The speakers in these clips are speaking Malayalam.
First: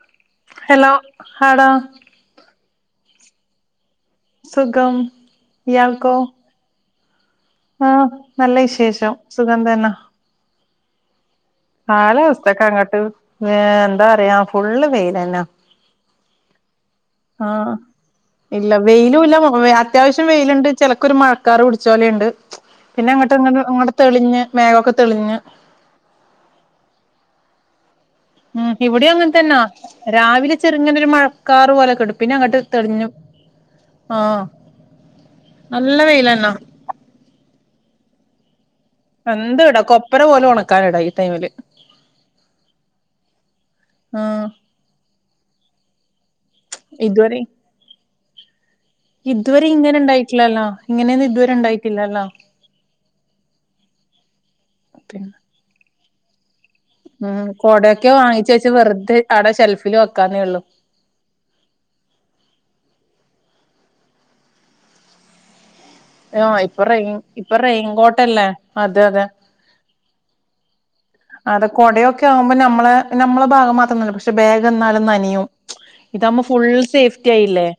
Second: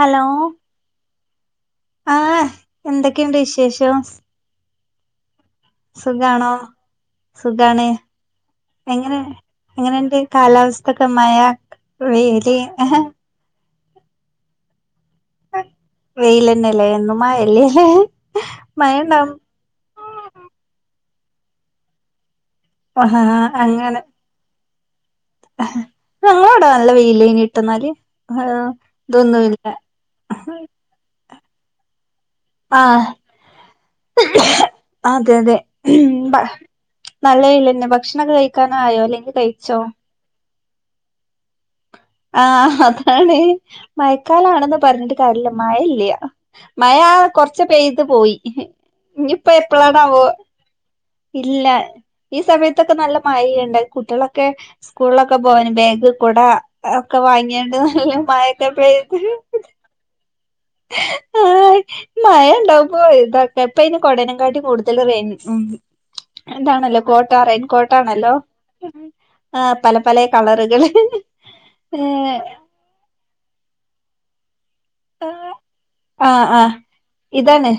ഹലോ ആട ആഹ് എന്തൊക്കെയുണ്ട് വിശേഷം സുഖ കം സുഖാണോ സുഖാണ് ആഹ് നല്ല വിശേഷം എങ്ങനെ സുഖം എങ്ങനെയണ്ട് കാലാവസ്ഥ [unintelligible] മഴ വെയില് കാലാവസ്ഥൊക്കെ അങ്ങോട്ട് എന്താ അറിയാ ഫുള്ള് വെയില് വെയിലന്നെ ല്ലേ എന്നും ആഹ് മഴല്ലേല്ലേ ഇല്ല മഴ ഉണ്ട വെയിലും ഇല്ല അത്യാവശ്യം വെയിലുണ്ട് ചിലക്ക ഒരു മഴക്കാർ പിടിച്ചോലെയുണ്ട് പിന്നെ അങ്ങോട്ട് ഇ് ഇങ്ങട്ട തെളിഞ്ഞ് മേഘക്കെ ഞങ്ങളിവിടാ നല്ല വെയിൽഇട്ടെന്നാല് ഉം ഇവിടെ അങ്ങനെ തന്നാ രാവിലെ ചെറുങ്ങനെ ഒരു മഴ കാർ വലെ കടുക്ക [unintelligible] ആഹ ആഹ് അതെ അതെ നല്ല വെയിലന്നാ നല്ലവെയിൽന്നെ ഭക്ഷണക്കെ എന്ത്വിട കൊപ്പര പോലെ ഒണക് കാട ഈ ടൈമില് ആഹ് ഹാഅതാണ് ആഹ് മഴക്കാലാണെന്ന് പറഞ്ഞിട്ട് കാര്യല്ല മഴ ഇല്ല്യ മഴ ഇതുവരെ കൊർച്ച് പെയ്ത് പോയി ഇഹ് ഇതുവരെ ഇങ്ങനെ ഇണ്ടായിട്ടില്ലല്ലോ ഇങ്ങനെയൊന്നും ഇതുവരെ ഇല്ല ഇണ്ടായിട്ടില്ലല്ലോ ഈ സമയത്തൊക്കെ നല്ല മഴെയ്യ്ണ്ട് കുട്ട്യെളൊക്കെ പിന്നെ സ്കൂൾലൊക്കെ പോവാന് ബേഗ് കുടാ ഉം കൊടയൊക്കെ വാങ്ങിച്ച് വെച്ചെ പെയ്ത് വെർതെ അവ്ടെ ഷെൽഫില് വെക്കാന്നേ ഒള്ളു ആഹ് മയണ്ടാവ്മ്പോ പെയ്തോട്ടെ ഇപ്പയ്ന് കൊടനെം കാട്ടി കൂട്തൽ റെയ്ൻ ഉം ഏഹ് ഓഹ് ഇപ്പൊ എന്താണല്ലോ റെയ്ൻ കോട്ടാ ഇപ്പൊ റെയിൻ കോട്ടാണല്ലോ റെയ്ൻകോട്ടല്ലേ അതെ അതെ പലേ കളറ്കള് അത കൊടയൊക്കെ ആവുമ്പ നമ്മളെ നമ്മളെ ഭാഗം മാ ത്രം ന [unintelligible] പക്ഷെ ബേ ഗെന്നാലും നനിയും ഇതവുമ്പം ആഹ് ഫുൾ ആഹ് സേഫ്റ്റി ആയില്ലേ ഇതാണ്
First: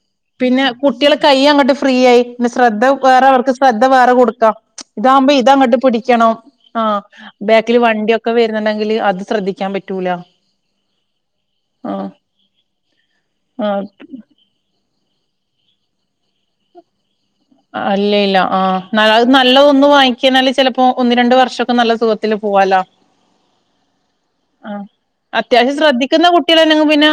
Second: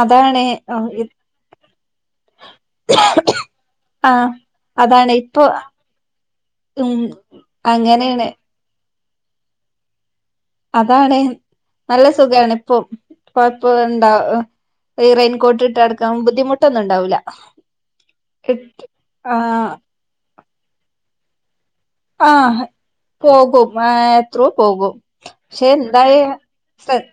അതാണ് പിന്നെ ആഹ് ഇ കുട്ട്യേൾ കയ്യങ്ങട്ട് ഫ്രീയായി ന്നെ ശ്രദ്ധ വേറെ അവർക്ക് ശ്രദ്ധ വേറെ ആഹ് കൊട്ക്കാം അതാണ് ഇതാവുമ്പം ഇപ്പൊ ഇതങ്ങട്ട് പിടിക്കണം ഉം ആഹ് ബേ തി‌ല് അങ്ങനെയാണ് വണ്ട്യൊക്കെ വര്ന്ന്ണ്ട് ങ്ങില് അത് ശ്രദ്ധിക്കാം പറ്റൂലാ അതാണ് നല്ല സുഖാണ് പ്പൊ കൊഴപ്പാെ ആഹ് ണ്ടാ റെയിൻകോട്ട് ഇട്ട് നടക്കാം ബുദ്ധിമുട്ടൊന്ന്ണ്ടാവൂലാ ആഹ് ല്ലേല്ല ആഹ് ന അത് ആഹ് നല്ലതൊന്ന് വാങ്ങിക്ക്ണല്ലെ ചെലപ്പോ ഒന്ന് രണ്ട് വർഷാെ ആഹ് പോകും ആഹ് എത്രോ ആഹ് പോകും പക്ഷെ അത്യാവശ്യം എന്തായാ ശ്രദ്ധിക്കുന്ന കുട്ടികളാണെങ്കി ശ്ര പിന്നെ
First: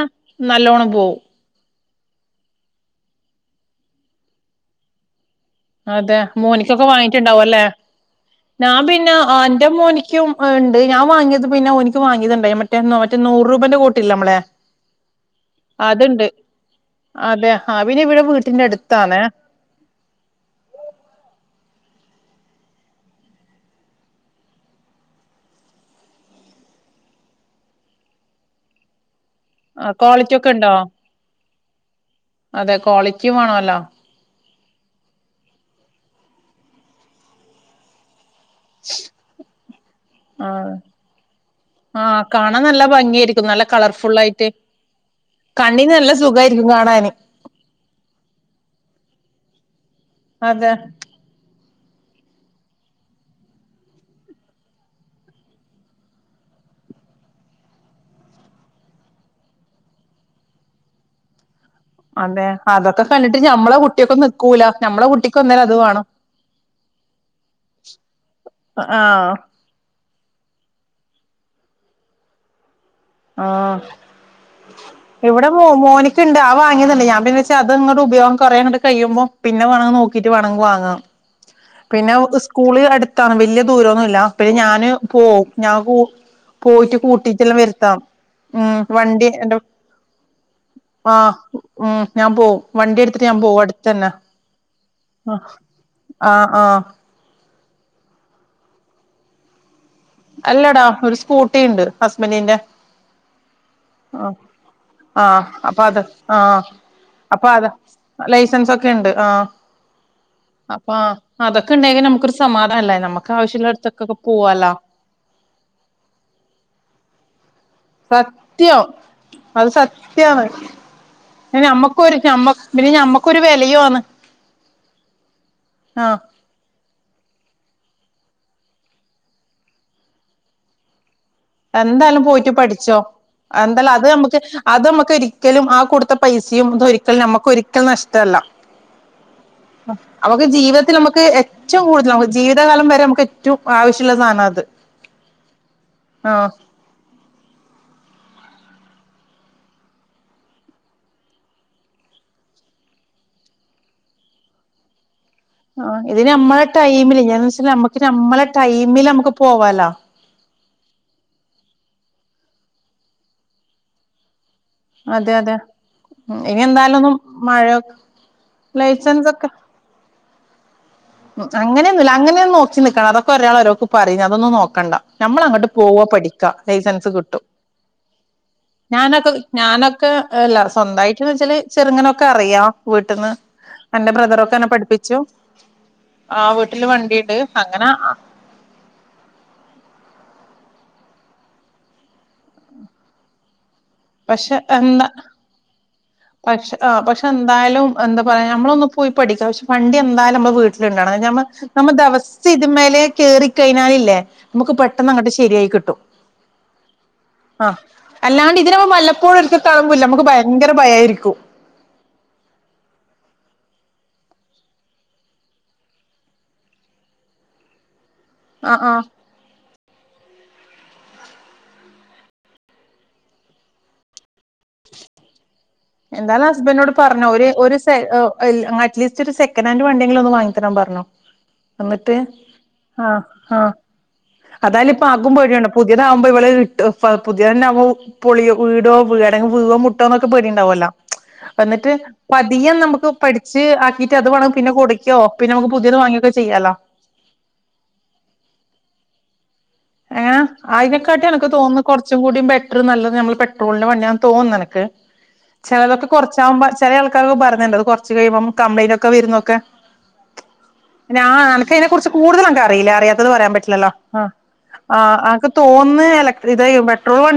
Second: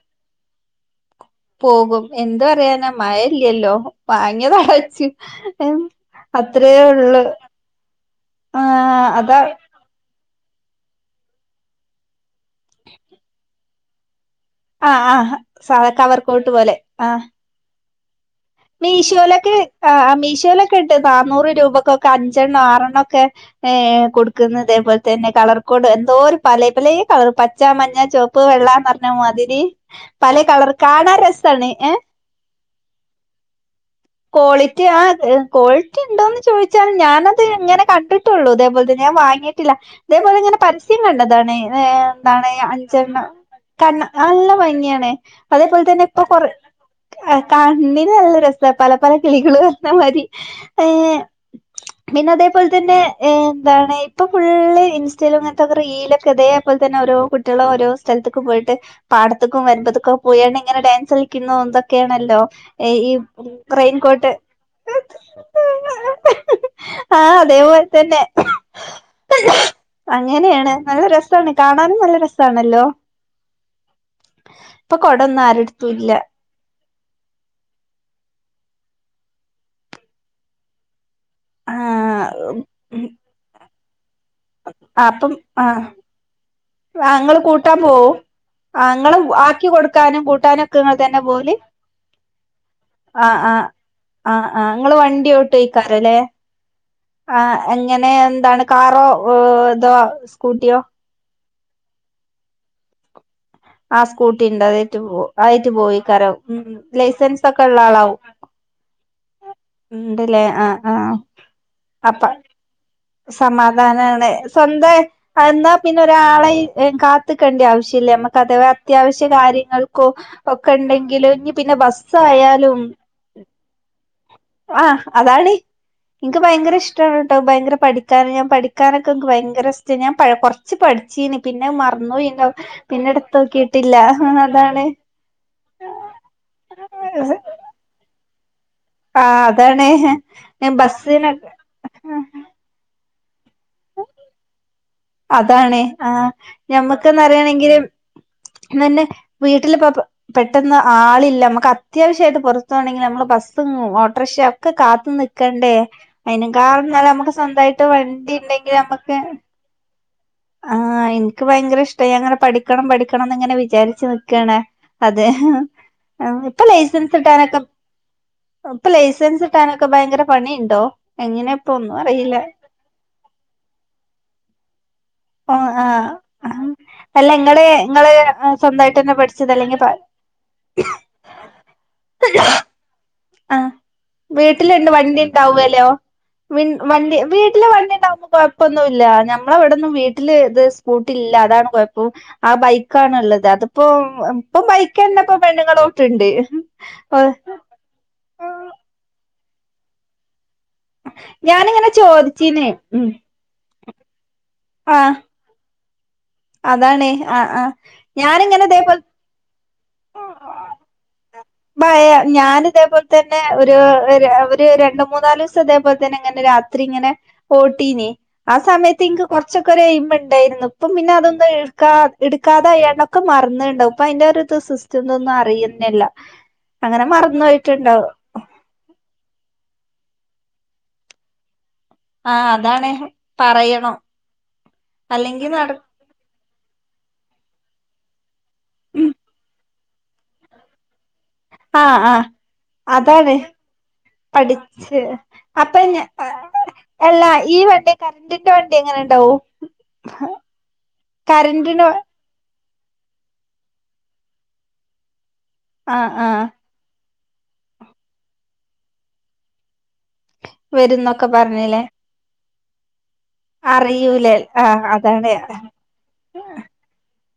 നല്ലോണം പോവും പോകും എന്ത് പറയാന മഴയില്ലല്ലോ വാങ്ങിയതടച്ചു അതെ അത്രയേ മോനിക്കൊക്കെ ഉള്ളു വാങ്ങിട്ടുണ്ടാവും അല്ലേ ഞാ ആഹ് പിന്നെ അതാ അന്റെ മോനിക്കും ഇണ്ട് ഞാവാങ്ങിയത് പിന്നെ ഒനിക്ക് വാങ്ങിയതുണ്ടായി മറ്റേ മറ്റേ നൂറ് രൂപേന്റെ കോട്ടില്ലേ നമ്മളെ ആഹ് ആഹ് സ കവർ അതുണ്ട് കോട്ട് പോലെ ആഹ് അതെ ആഹ് പിന്നെ ഇവന മീഷോയിലൊക്കെ ആഹ് മീഷോയിലൊക്കെ ക്കെട്ട് നാന്നൂറ് രൂപക്കൊക്കെ അഞ്ചെണ്ണം ആറെണ്ണം ഒക്കെ ഏഹ് കൊടുക്കുന്നത് ഇതേപോലെ തന്നെ കളർ കോഡ് എന്തോ ഒരു പലേ പലേ കളർ പച്ച മഞ്ഞ ചുവപ്പ് വെള്ളാന്ന് പറഞ്ഞാ മതി ആഹ് ക്വാളിറ്റി പല ഒക്കെ കളർ ഉണ്ടോ കാണാൻ രസാണ് അതെ ക്വാളിറ്റി വേണല്ലോ കോളിറ്റി ആഹ് കോളിറ്റിക്കെ ണ്ടോന്ന് ചോദിച്ചാൽ ഞാനത് അങ്ങനെ കണ്ടിട്ടു ണ്ടിട്ടുള്ളു ഇതേപോലെ തന്നെ ഞാൻ വാങ്ങിയിട്ടില്ല ഇതേപോലെ ഇങ്ങനെ ആഹ് പരസ്യം കണ്ടതാണ് ആഹ് എന്താണ് കാണാൻ നല്ല അഞ്ചെണ്ണം ഭംഗിയായിരിക്കും നല്ല കാണ് കളർഫുൾ ആയിട്ട് നല്ല ഭംഗിയാണ് അതേപോലെ കണ്ണിന് തന്നെ നല്ല ഇപ്പൊ കൊറ സുഖായിരിക്കും കാണാന് ണ്ണിന് നല്ല രസ പല പല കിളികളള് വന്നമാതിരി അതെ പിന്നെ തെ അതുപോലെ തന്നെ എന്താണ് ഇപ്പൊ ഫുള്ള് ഇൻസ്റ്റേലും അങ്ങൻത്തൊക്കെ റീലൊക്കെ ഇതേ പോലെ തന്നെ ഓരോ കുട്ടികള് ഓരോ സ്ഥലത്തുക്കും പോയിട്ട് പാടത്ത്ക്കും വരമ്പത്ക്കൊക്കെ പോയാണ്ട് ഇങ്ങനെ ഡാൻസ് കളിക്കുന്നു എന്തൊ ക്കെയാണല്ലോ അതെ അതൊക്കെ ഈ കണ്ടിട്ട് ഞമ്മളെ കുട്ടിയൊക്കെ റെയിൻകോട്ട് നിക്കൂല ഞമ്മളെ കുട്ടിക്ക് ഒന്നേരം അത് വേണം ആഹ് അതേപോലെ തന്നെ ആഹ് അങ്ങനെയാണ് നല്ല രസാണ് കാണാനും നല്ല രസാണല്ലോ ആഹ് ഇപ്പൊ കൊടൊന്നും ഇവിടെ മോ ആരെടുത്തും ഇല്ല മോനിക്കിണ്ട് ആവാ വാങ്ങിയതാണ് ഞാൻ പിന്നെ ച അങ്ങട്ട് ഉപയോഗം കുറെ കഴിയുമ്പോൾ പിന്നെ വാങ്ങാൻ നോക്കിട്ട് വാണങ്കിൽ വാങ്ങാം പിന്നെ അവക്ക് ആഹ് സ്ക്കൂളിൽ അടുത്താണ് വലിയ ദൂരോന്നുല്ല അപ്പയേ ഞാന് അപ്പം പോവും ഞാ ആഹ് പോ പോയിട്ട് ആഹ് ഇങ്ങള് കൂട്ടിട്ടെല്ലാം കൂട്ടാൻ വരുത്താം പോവും ഉം ആഹ് ഇങ്ങള് വണ്ടി എന്റെ ആക്കി കൊടുക്കാനും കൂട്ടാനും ഒക്കെ ഇങ്ങൾ തന്നെ ആഹ് പോവല്. ഉം ഞാൻ പോവും വണ്ടി എടുത്തിട്ട് ആഹ് ഞാൻ പോവും ആഹ് അടുത്തന്നെ ആഹ് ആഹ് ഇങ്ങള് വണ്ടിയോട്ടോക്കാരലേ? ആഹ് ആഹ് ആഹ് എങ്ങനെ എന്താണ് കാറോ ഏഹ് ഇതോ? സ്കൂട്ടിയോ അല്ലടാ ഒരു സ്കൂ ട്ടി ണ്ട് ഹസ്ബൻ്റിന്റെ. ആഹ് സ്കൂട്ടി ഉണ്ട് അതേറ്റ് പോവും. ആഹ് അതായിട്ട് അപ്പൊ അത് പോവേക്കാരം മ് ആഹ് മ് ലൈസൻസ് അപ്പൊ ഒക്കെ അത ഉള്ള ആളാവും ലൈസൻസ് ഒക്കെ ഉണ്ട് ആഹ് ഉണ്ട് ലേ. ആഹ് അപ്പൊ ആഹ് അതൊക്കെ ഉണ്ടെങ്കിൽ അപ്പ നമുക്കൊരു സമാധാനല്ലേ നമുക്ക് ആവശ്യമുള്ളടത്തൊക്കൊക്കെ സമാധാനാണ് പോവാലോ സ്വന്താ അഎന്നാ പിന്നെ ഒരാളെയും ഏഹ് കാത്ത് ക്കണ്ട്യ ആവശ്യല്ല. ഞമ്മക്ക് അഥവാ സത്യം അത്യാവശ്യ അത് കാര്യങ്ങൾക്കും സത്യാണ് ഒക്കെ ണ്ടെങ്കില് ഇഞ്ഞി പിന്നെ ഞമ്മക്കൊരു ഞമ്മ ബസ്സായാലും പിന്നെ ഞമ്മക്കൊരു വിലയും ആണ് ആഹ് അതാണ് ആഹ് ഇൻക്ക് ഭയങ്കര ഇഷ്ടാണ് ട്ടോ ഭയങ്കര പഠിക്കാനും ഞാൻ പഠിക്കാനൊക്കെ ഇൻക് ഭയങ്കര ഇസ്റ്റ. ഞാൻ പ കൊർച്ച് പഠി എന്തായാലും പോയിട്ട് പഠിച്ചോ. എടുത്ത് എന്താലും നോക്കിട്ടില്ല അത് നമുക്ക് അതാണ് അത് നമ്മക്ക് ഒരിക്കലും ആ കൊടുത്ത പൈസിയും അതൊരിക്കലും ആഹ് ഞമ്മക്ക് ഒരിക്കലും നഷ്ടല്ല. അതാണ് നമ്മുക്ക് ഞാൻ ജീവിതത്തിൽ നമ്മുക്ക് ബസ്സിനൊക്കെ ഏറ്റവും കൂടുതൽ ജീവിതകാലം വരെ നമ്മുക്ക് റ്റും ആവശ്യല്ല സാനാ ദ്. അതാണെ. ആഹ് ഞമ്മക്ക്ന്ന് പറയാണെങ്കില് ഇ തന്നെ വീട്ടിലിപ്പ പെട്ടെന്ന് ആളില്ല നമ്മുക്ക് അത്യാവശ്യായിട്ട് പുറത്തു പോണെങ്കിൽ നമ്മള് ബസ്സും ഓട്ടോറിക്ഷ ഒക്കെ കാത്തു നി ആ ഇതിന് നമ്മളെ ടൈമില് ഞാൻ വെച്ച സ്വന്തമായിട്ട് നമ്മക്ക് വണ്ടി നമ്മളെ ടൈമില് നമ്മുക്ക് പോവാാലോ ആഹ എനിക്ക് ഭയങ്കര ഇഷ്ട അങ്ങനെ പഠിക്കണം പഠിക്കണംന്ന് ഇങ്ങനെ വിചാരിച്ചു നക്കണെ അതെ അതെ ഉ ഇനി എന്തായാലും ലൈസൻസ് ഒന്നും കിട്ടാനൊക്കെ മഴയൊ ഇപ്പൊ ലൈസൻസ് ഒക്കെ കിട്ടാനൊക്കെ ഭയങ്കര പണിയുണ്ടോ എങ്ങനെ ഇപ്പൊ ഒന്നും അങ്ങനെയൊന്നും അറിയില്ല അങ്ങനെയൊും നോക്കി നിക്കണം അതൊക്കെ ഒരാൾ ഒരോക്ക് പറഞ്ഞ് അതൊന്നും നോക്കണ്ട നമ്മള ഓ അങ്ങോട്ട് പോവ ആഹ് പഠിക്കാ ആഹ് ലൈസൻസ് അല്ല കിട്ടും ഇങ്ങള് ഇങ്ങള് സ്വന്തായിട്ട് തന്നെ ഞാനൊക്കെ പഠിച്ചത് അല്ലെങ്കിൽ പ ഞാനൊക്കെല്ല സ്വന്തമായിട്ടന്ന് വെച്ചാല് ചെറുങ്ങനൊക്കെ അറിയാം വീട്ട ആ വീട്ടിലുണ്ട് വണ്ടി ഉണ്ടാവല്ലോ ആ വീട്ടില് വണ്ടി വണ്ടിണ്ട് വീട്ടില് അങ്ങനെ വണ്ടി ഉണ്ടാവുമ്പോ കൊഴപ്പൊന്നുമല്ല ഞമ്മളെവിടെന്നും വീട്ടില് ഇത് സ്കൂട്ടില്ല അതാണ് കുഴപ്പം ആ ബൈക്ക ആാണ്ുള്ളള്ളത് അത് ഇപ്പൊ പക്ഷെ ഇപ്പം ബൈക്ക് എന്താ തന്നെ ഇപ്പൊ പെണ്ണുങ്ങളോ പക്ഷെ പക്ഷെ എന്തായാലും എന്താ യാ നമ്മളൊന്ന് പോയി പഠിക്കാം പക്ഷെ വണ്ടി എന്തായും നമ്മ വീട്ട മ്മ നമ്മ ഞാനിങ്ങനെ ദിവസ ചോദിച്ചീന് ഇത്മേലെ ഉം കേറ കഴിഞ്ഞാൽ ല്ല നമുക്ക് പെട്ടെന്ന് അങ്ങട്ട് ശരിയായി കിട്ടും അതണേ ആ ആ ഞാനിങ്ങനെ അതേല [unintelligible] കളില്ല നക്ക് [inaudible] ഞാന ഇതേപോലെ തന്നെ ഒരു ഒരു രണ്ട മൂന്നാല് ദിവസം അതേപോലെ തന്നെ ഇങ്ങനെ രാത്രി ഇങ്ങനെ ഓട്ടീന ആ ആഹ് സമയത്ത് ആഹ് ഇനിക്ക് കൊറച്ചൊക്കെഎയിം ഉണ്ടായിരുന്നു ഇപ്പം പിന്നെ അതൊന്നുംാ എടുക്കാതെയൊക്കെ മറന്നുണ്ടാവും അപ്പൊ അതി്റെ ഒരു ഇത് സിസ്റ്റം ഇതൊന്നും അറിയുന്നില്ല എന്താലും ഹസ്ബൻഡോട് അങ്ങനെ പറഞ്ഞ മറന്നു പോയിട്ടുണ്ടാവും അറ്റ്ലീസ്റ്റ് ഒരു സെക്നെന്റ് വണ്ടി വാങ്ങി തരാൻ പറഞ്ഞോ [unintelligible] എന്നിട്ട് ആഹ് അതാണ് ആ ആഹ പറയണം അതായാല ഇപ്പ അല്ലെങ്കി ആകുമ്പോഴിയണ്ട നട പുതിയത ആകുമ്പോ ഇവള പുതിയ തന്നെ [unintelligible] ആ പുൊളിയോ വീടോ ഉം വ പഴോ മുട്ടോന്നൊക്കെ പടിണ്ടാവല്ലോ ആഹ ആഹ അതാണ് പഠിച്ച് ആക്കിട്ട് അത് വേണം പിന്നെ പഠച്ച് കൊടുക്കോ പിന്നെ നമുക്ക് അപ്പൊ പുതിയത് വാങ്ങിയൊക്കെ ചെയ്യാലോ എല്ലാ ഈ വണ്ടി കററിന്റെ വണ്ടി എങ്ങനെ ഉണ്ടാവോ ഏ് ആയിതിനെക്കാട്ടി എനക്ക് തോന്നുന്നു കൊറച്ചും കൂടും നല്ലത് നമ്മൾ പെട്രോളിന്റെ വണ്ടിയാണ് തോന്നുന്നത്നക്ക് ചിലതൊക്കെ ആഹ് ആഹ് കുറച്ചാകുമ്പ ചില അൾ ക്കെ അങ്ങ് പറഞ്ഞണ്ട് കൊറച്ച് കഴുമ്പം കംപ്ലൈന്റ് ഒക്കെ വരുന്നൊക്കെ ഞാ വരുന്നൊക്കെ എനക്ക് പറഞ്ഞില്ലേ അതിനെ കുറിച്ച് കൂടുതല വെയിലാറിയാ [inaudible] പറയാൻ പറ്റില്ലല്ലോ ആ അറിയൂലേ ആഹ് ആ അതാണ് അന്ക്ക് തോന്ന് [inaudible] ഇത് പെട്രോൾ വ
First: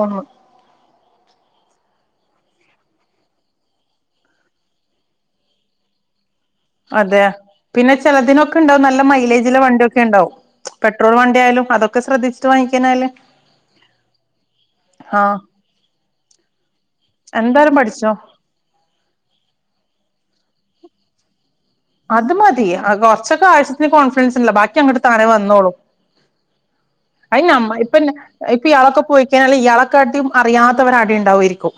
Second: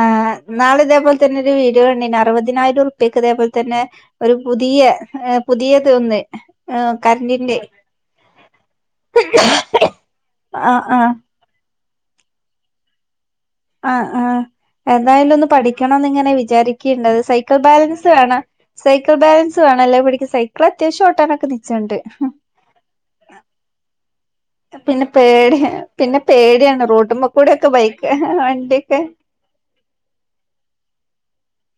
ആഹ് ആ ഇന്നാൾ ഇതേ പോലത്തെ തന്നെ ഒരു വീഡിയോ കണ്ടെനു അറുപതി- അതിനായിട്ട ഉറപ്പക്ക് അതേപോലെ തന്നെ ഒരു പുതിയ പുതിയത ഒന്ന് അതെ കറന്റിന്റെ പിന്നെ ചെലതിനൊക്കെ ഉണ്ടാവും നല്ല മൈലേജുള്ള വണ്ടിയൊക്കെ ഉണ്ടാവും ആഹ് ആഹ് പെട്രോൾ വണ്ടി ആയാലും അതൊക്കെ ഒക്കെ ശ്രദ്ധിച്ചിട്ട വാങ്ങിക്കാനല്ലേ ആ ആ എന്തായാലും ഒന്ന് പഠിക്കണമെന്ന് ഇങ്ങനെ വിചാരികിനിണ്ട് സൈക്കിൾ എന്തായാലും ബാലൻസ് പഠിച്ചോ വേണ സൈക്കിൾ ബാലൻസ് വേണം എല്ലേ പഠിക്കാൻ- അവൾ അത്യാഷോട്ടൻ ഒക്കെ നിക്കും. അത് മതി കൊറച്ചൊക്കെ ആവശത്തിന് കോൺഫിഡൻസ് ഇല്ല ബാക്കി അങ്ങോട്ട് പിന്നെ താനെ പേടി വന്നോളും പിന്നെ പേടിയാണ് റോട്ടുമ്മ അയിന് കൂടെക്കെ നമ്മ ബൈക്ക് ഇപ്പ- ഇപ്പൊ ഇയാളൊക്ക വണ്ടിയൊക്കെ പോയിക്കഴിഞ്ഞാൽ ഇയാളെ കാട്ടിം അറിയാത്തവര് ആടെ ഇണ്ടാവില്ലേ? രിക്കും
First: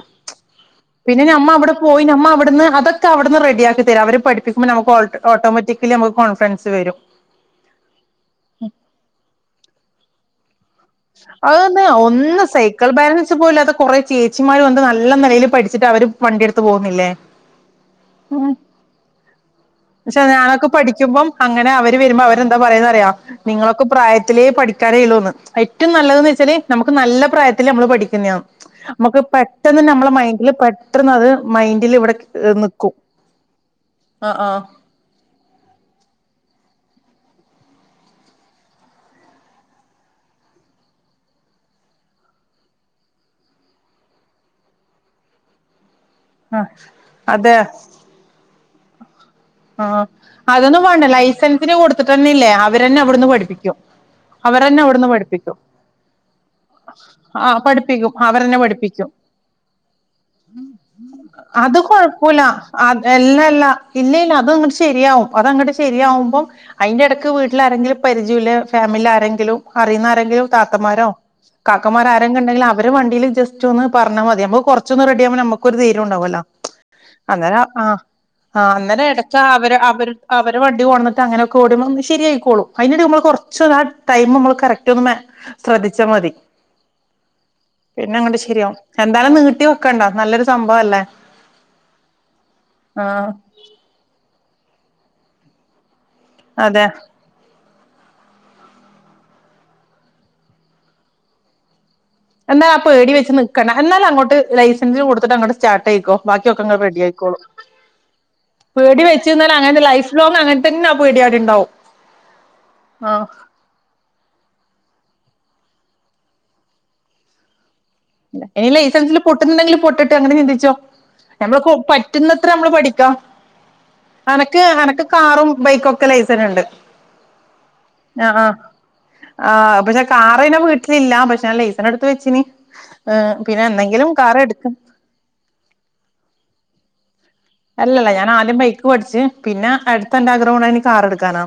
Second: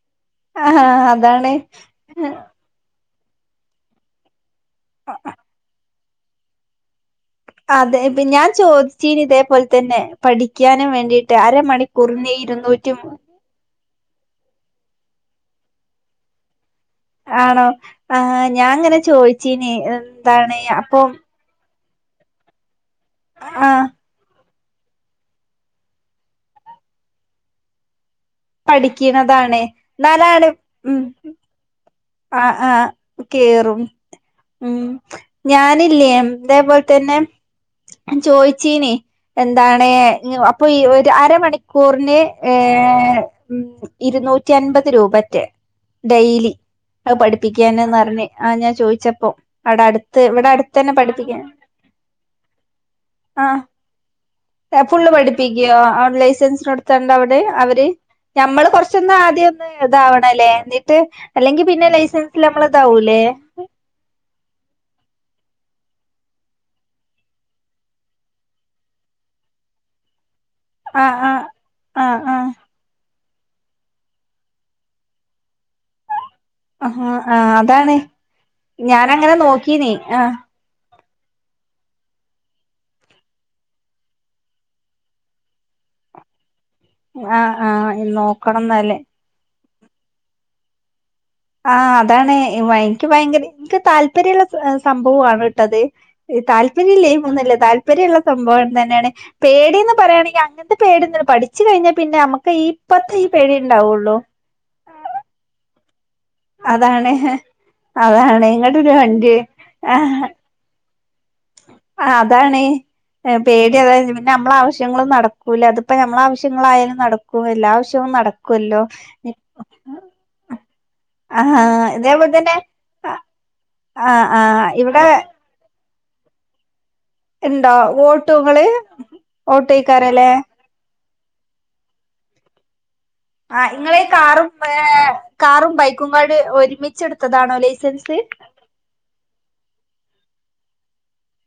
ആഹ് പിന്നെ നമ്മ അതാണ് അവിടെ പോയി നമ്മ അവിടുന്ന് അതൊക്കെ ഒക്കെ അവിടന്ന് റെഡിയാക്കി തരും അവര് പഠിപ്പി- നമ്മുക് ഓട്ടോമാറ്റിക്കലി നമ്മുക് കോൺഫിഡൻസ് വരും അതെ ഞാൻ ചോദിച്ചീനി ഇതേപോലെ തന്നെ. പഠി അതന്ന ഒന്ന് സൈക്കിൾ ഇരുന്നൂറ്റി ബാലൻസ് പോല അത് കൊറ ചേച്ചിമാര് വന്ന് നല്ല നിലയിൽ പഠിച്ചിട്ട് അവര് വണ്ടി എടുത്ത്. ആണോ ആ ഞാൻ അങ്ങനെ ചോദിച്ചീനി എന്താണ് അപ്പം വരുമ്പ അവരെന്താ പറയുന്ന ആഹ് നിങ്ങളൊക്കെ പ്രായത്തിലേ പഠിക്ക കരയിലൂന്ന് ഹൈ ഏറ്റവും നല്ലതെന്ന് വെച്ചാൽ നമുക്ക് നല്ല പ്രായത്തിൽ നമ്മൾ പഠി [unintelligible] മ്മക്ക് പഠിക്കണതാണ് പെട്ടെന്ന് എന്നാലാണ് മൈൻഡില് ഉം പെട്ടെന്ന് അത് മൈൻഡില് ഇവിടെ ആഹ് ആഹ് നിക്കും കേറും ആഹ് ആഹ് ഉം ഞാനില്ലേ ഇതേപോലെ തന്നെ ചോയിച്ചീനി എന്താണ് അപ്പൊ ഈ ഒരു അരമണിക്കൂറിന് ഏർ ഉം ഇരുന്നൂറ്റി അൻപത് രൂപറ്റെ. ഡെയലി ആഹ് അതെ പഠിപ്പിക്കാന് ന്നറഞ്ഞ് ആ ഞാൻ ചോദിച്ചപ്പോ ആഹ് അടുത്ത് ഇവിടെ അടുത്ത അതൊന്നും തന്നെ വേണ്ട പഠിപ്പിക്ക ലൈസൻസിന് കൊടുത്തിട്ടന്നെല്ലേ അവരന്നെ അവിടുന്ന് ആ പഠിപ്പിക്കും അവരന്നെ അവിടുന്ന് ഫുള്ള് പഠിപ്പിക്കും പഠിപ്പിക്കോ ലൈസൻസിന് കൊടുത്തണ്ട് അവിടെ ആഹ് അവര് പഠിപ്പിക്കും അവരന്നെ ഞമ്മള് പഠിപ്പിക്കും കൊറച്ചൊന്ന് ആദ്യം ഒന്ന് ഇതാവണല്ലേ എന്നിട്ട് അല്ലെങ്കി കുഴപ്പില്ല ലൈസൻസിൽ നമ്മള് അ ഇതാവൂലേ എല്ലല്ല ഇല്ലല്ല അത്ങ്ങട്ട് ശരിയാവും അതങ്ങട്ട് ശരിയാവുമ്പോ അതിന്റെ ഇടയ്ക്ക് വീട്ടിൽ ആരെങ്കിലും പരിചയമുള്ള ഫാമിലി ആരെങ്കിലും അറിയുന്ന ആരെങ്കിലും താത്തമാരോ ആഹ് ആഹ് കാക്കമാര ആഹ് ആരെങ്കിലും ഉണ്ടെങ്കിൽ അവര് വണ്ടിയില് ജസ്റ്റ് ഒന്ന് പറഞ്ഞാ മതി നമ്മക്ക് കൊറച്ചു ഒന്നു റെഡിയ ആവുമ്പോ നമ്മക്കും ഒരു ധൈര്യം ഉണ്ടാവുമല്ലോ ആ ആ അതാണ് ആ ഞാനങ്ങനെ [unintelligible] അവര് നോക്കീനി അവര് ആഹ് അവര വണ്ടി പോണ അങ്ങനെയൊക്കെ ഓടുമ്പോ ശരിയായിക്കോളും അതിന് നമ്മൾ കുറച്ചു ഒരു ആ ടൈം നമ്മൾ കറക്റ്റ് ഒന്ന് മ ശ്രദ്ധിച്ചാൽ മതി ആഹ് ആഹ് പിന്നെ അങ്ങോട്ട് ശരിയാവും നോക്കണംന്നാല് എന്തായാലും നീട്ടി വെ ക്കണ്ടോ നല്ലൊരു സംഭവം അല്ലേ ആഹ് അതാണ് വ എനിക്ക് ഭയങ്കര എനിക്ക് താല് പര്യള്ള സംഭവമാണ് ഇട്ടത് അതെ താല്പര്യമല്ലേ [unintelligible] താല് ല്പര്യുള്ള സംഭവം തന്നെയാണ് പേടീന്ന് പറയാണെങ്കിൽ അങ്ങനത്തെ പേടിന്നുല്ല പഠിച്ചു കഴിഞ്ഞാ പിന്നെ നമുക്ക് ഈ എന്നാ ആ പേടി ഇപ്പത്തെ ഈ വെച്ച് നിക്കണം എന്നാലു ഉണ്ടാവുള്ളൂ അങ്ങോട്ട് ലൈസൻസ് കൊടുത്തിട്ട് അങ്ങട് സ്റ്റാ ട്ടെയിക്കും ബാക്കിക്കെ അങ്ങ് റെഡി അതാണ് ആയിക്കോളും അതാണ് ഇങ്ങട്ടൊരു പേടി വെച്ച്രുന്നാൽ അങ്ങനതന്നെ ലൈഫ് ലോങ് അങ്ങനെ തന്നെ പേടി അവിടെ ഉണ്ടാവും ആ അതാണ് ആ പേടി അതായിരുന്നു പിന്നെ നമ്മള ആവശ്യങ്ങളൊന്നും നട കൂല അതിപ്പ നമ്മള ആവശ്യങ്ങളായാലും നടക്കും എല്ലാ ആവശ്യ ഇനി ലൈസൻസിൽ പൊട്ടുന്നുണ്ടെങ്കിലു പൊട്ടട്ടേ അങ്ങനെ ചിന്തിച്ചോ നമ്മള് ആഹ് കൊ ഇതേപോലെ പറ്റുന്നത്ര തന്നെ നമ്മള് പഠിക്കാം ആഹ് അനക്ക് ആഹ് അനക്ക് ഇവിടെ കാറും ബൈക്കൊ ക്കെ ലൈസൻസ് ഉണ്ട് ഇണ്ടോ ആ ഓട്ടോ ഹ ഇങ്ങള് ആ പക്ഷെ ഓട്ടോയ്ക്കാരല്ലേ കാർ അതിനു വീട്ടിലില്ല പക്ഷെ ഞാൻ ലൈസൻസ് എടുത്ത് വെച്ചിന് ആ ഇങ്ങളെ കാറും ഏ കാറും ബൈക്കുംങ്ങട് ഒരുമി അല്ലല്ല ഞാൻ ആദ്യം ബൈക്ക് പഠിച്ച് പിന്നെ അടുത്ത എന്റെ ആഗ്രഹം കൊണ്ടേനി കാർ എടുക്കാനാ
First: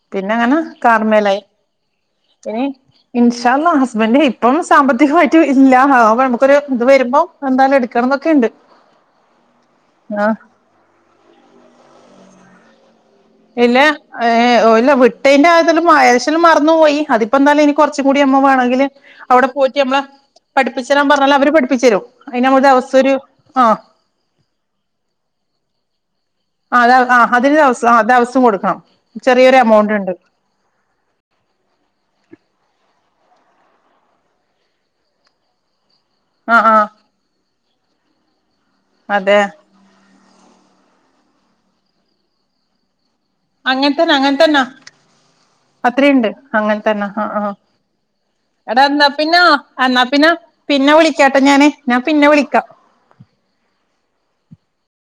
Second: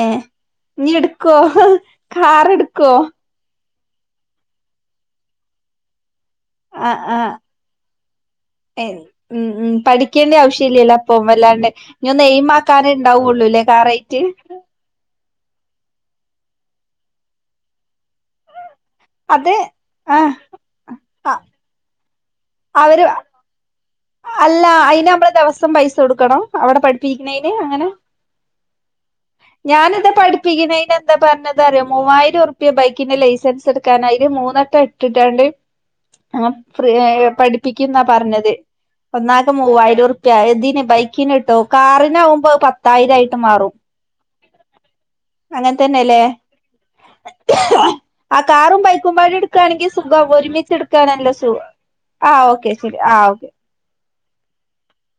ഏഹ് പിന്നെങ്ങനെ ഇഞ്ഞ് കാറും ഇട്ക്കോ മേലായി കാർ ഇനി ഇട്ക്കോ ഇന്ഷാ അള്ളാ ഹസ് ഹസ്ബൻഡ് ഇപ്പം സാമ്പത്തികമായിട്ടും ഇല്ല ആവണം [unintelligible] ഇത് ആഹ് വരുമ്പോ ആഹ് എന്തായാലും എടുക്കണം എന്നൊക്കെുണ്ട് ഏഹ് ഉം പഠിക്കേണ്ട ആവശ്യ ഇല്ലല്ലോ അപ്പം വല്ലാണ്ട് നീ ഒന്നു എയിമ കരെൻ ഇല്ല ഏ ഓ ഇല്ല വിട്ടേന്റെ അതില് [unintelligible] മറന്നു പോയി അതിപ്പോ എന്താലും ഇനി കുറച്ചു കൂടി [unintelligible] വേണെങ്കില് അവിടെ അത് പോയിട്ട് നമ്മളെ ആഹ് പഠിപ്പിച്ച തരാൻ പറഞ്ഞാല് അവര് പഠിപ്പിച്ച് തരും അയിന് നമുക്ക്‌ അവസ്ഥ അവര് ഒരു ആ അല്ല അയിന് നമ്മടെ ദിവസം പൈസ കൊടുക്കണോ അവിടെ ആഹ് ആ പഠിപ്പിക്കണെയ്ന് അതിന് അങ്ങനെ ദിവസം ആ ദിവസം കൊടുക്കണം ചെറിയൊരു എമൗണ്ട് ഞാനെന്താ ഉണ്ട് പഠിപ്പിക്കണെന് എന്താ പറഞ്ഞത് അറിയോ മൂവായിരം എട്ടു റുപ്പിയാ ബൈക്കിന്റെ ലൈസൻസ് എടുക്കാനായി മൂന്ന് വട്ടം എട്ടിട്ടാണ്ട് അ ആഹ് ആഹ് ഫ്രീയായി പഠി പ്പിക്കുന്നാ പറഞ്ഞത് അതെ ഒന്നാക്കെ മൂവായിരം ഉർ ഇതിന് ബൈക്കി നിട്ടോ കാറിന്കുമ്പോ അത് പത്തായിരം ആയി മാറും അങ്ങൻത്തന്നെ അങ്ങൻത്തന്നാ അങ്ങനെ തന്നെല്ലേ അത്രയുണ്ട് അങ്ങൻത്തന്നെ ആഹ് ആഹ് ആ കാറും എടാ എന്നാ ബൈക്കുംപാടി പിന്നാ എടുക്കയാണെങ്കിൽ എന്നാ സുഖം പിന്നെ ഒരുമിച്ച് പിന്നെ എടുക്കയാണല്ലോ വിളിക്കാട്ടെ സുഖ ഞാന് ഞാൻ പിന്നെ ആ ഓ വിളിക്കാം ക്കേ ശരി ആ ഓക്കേ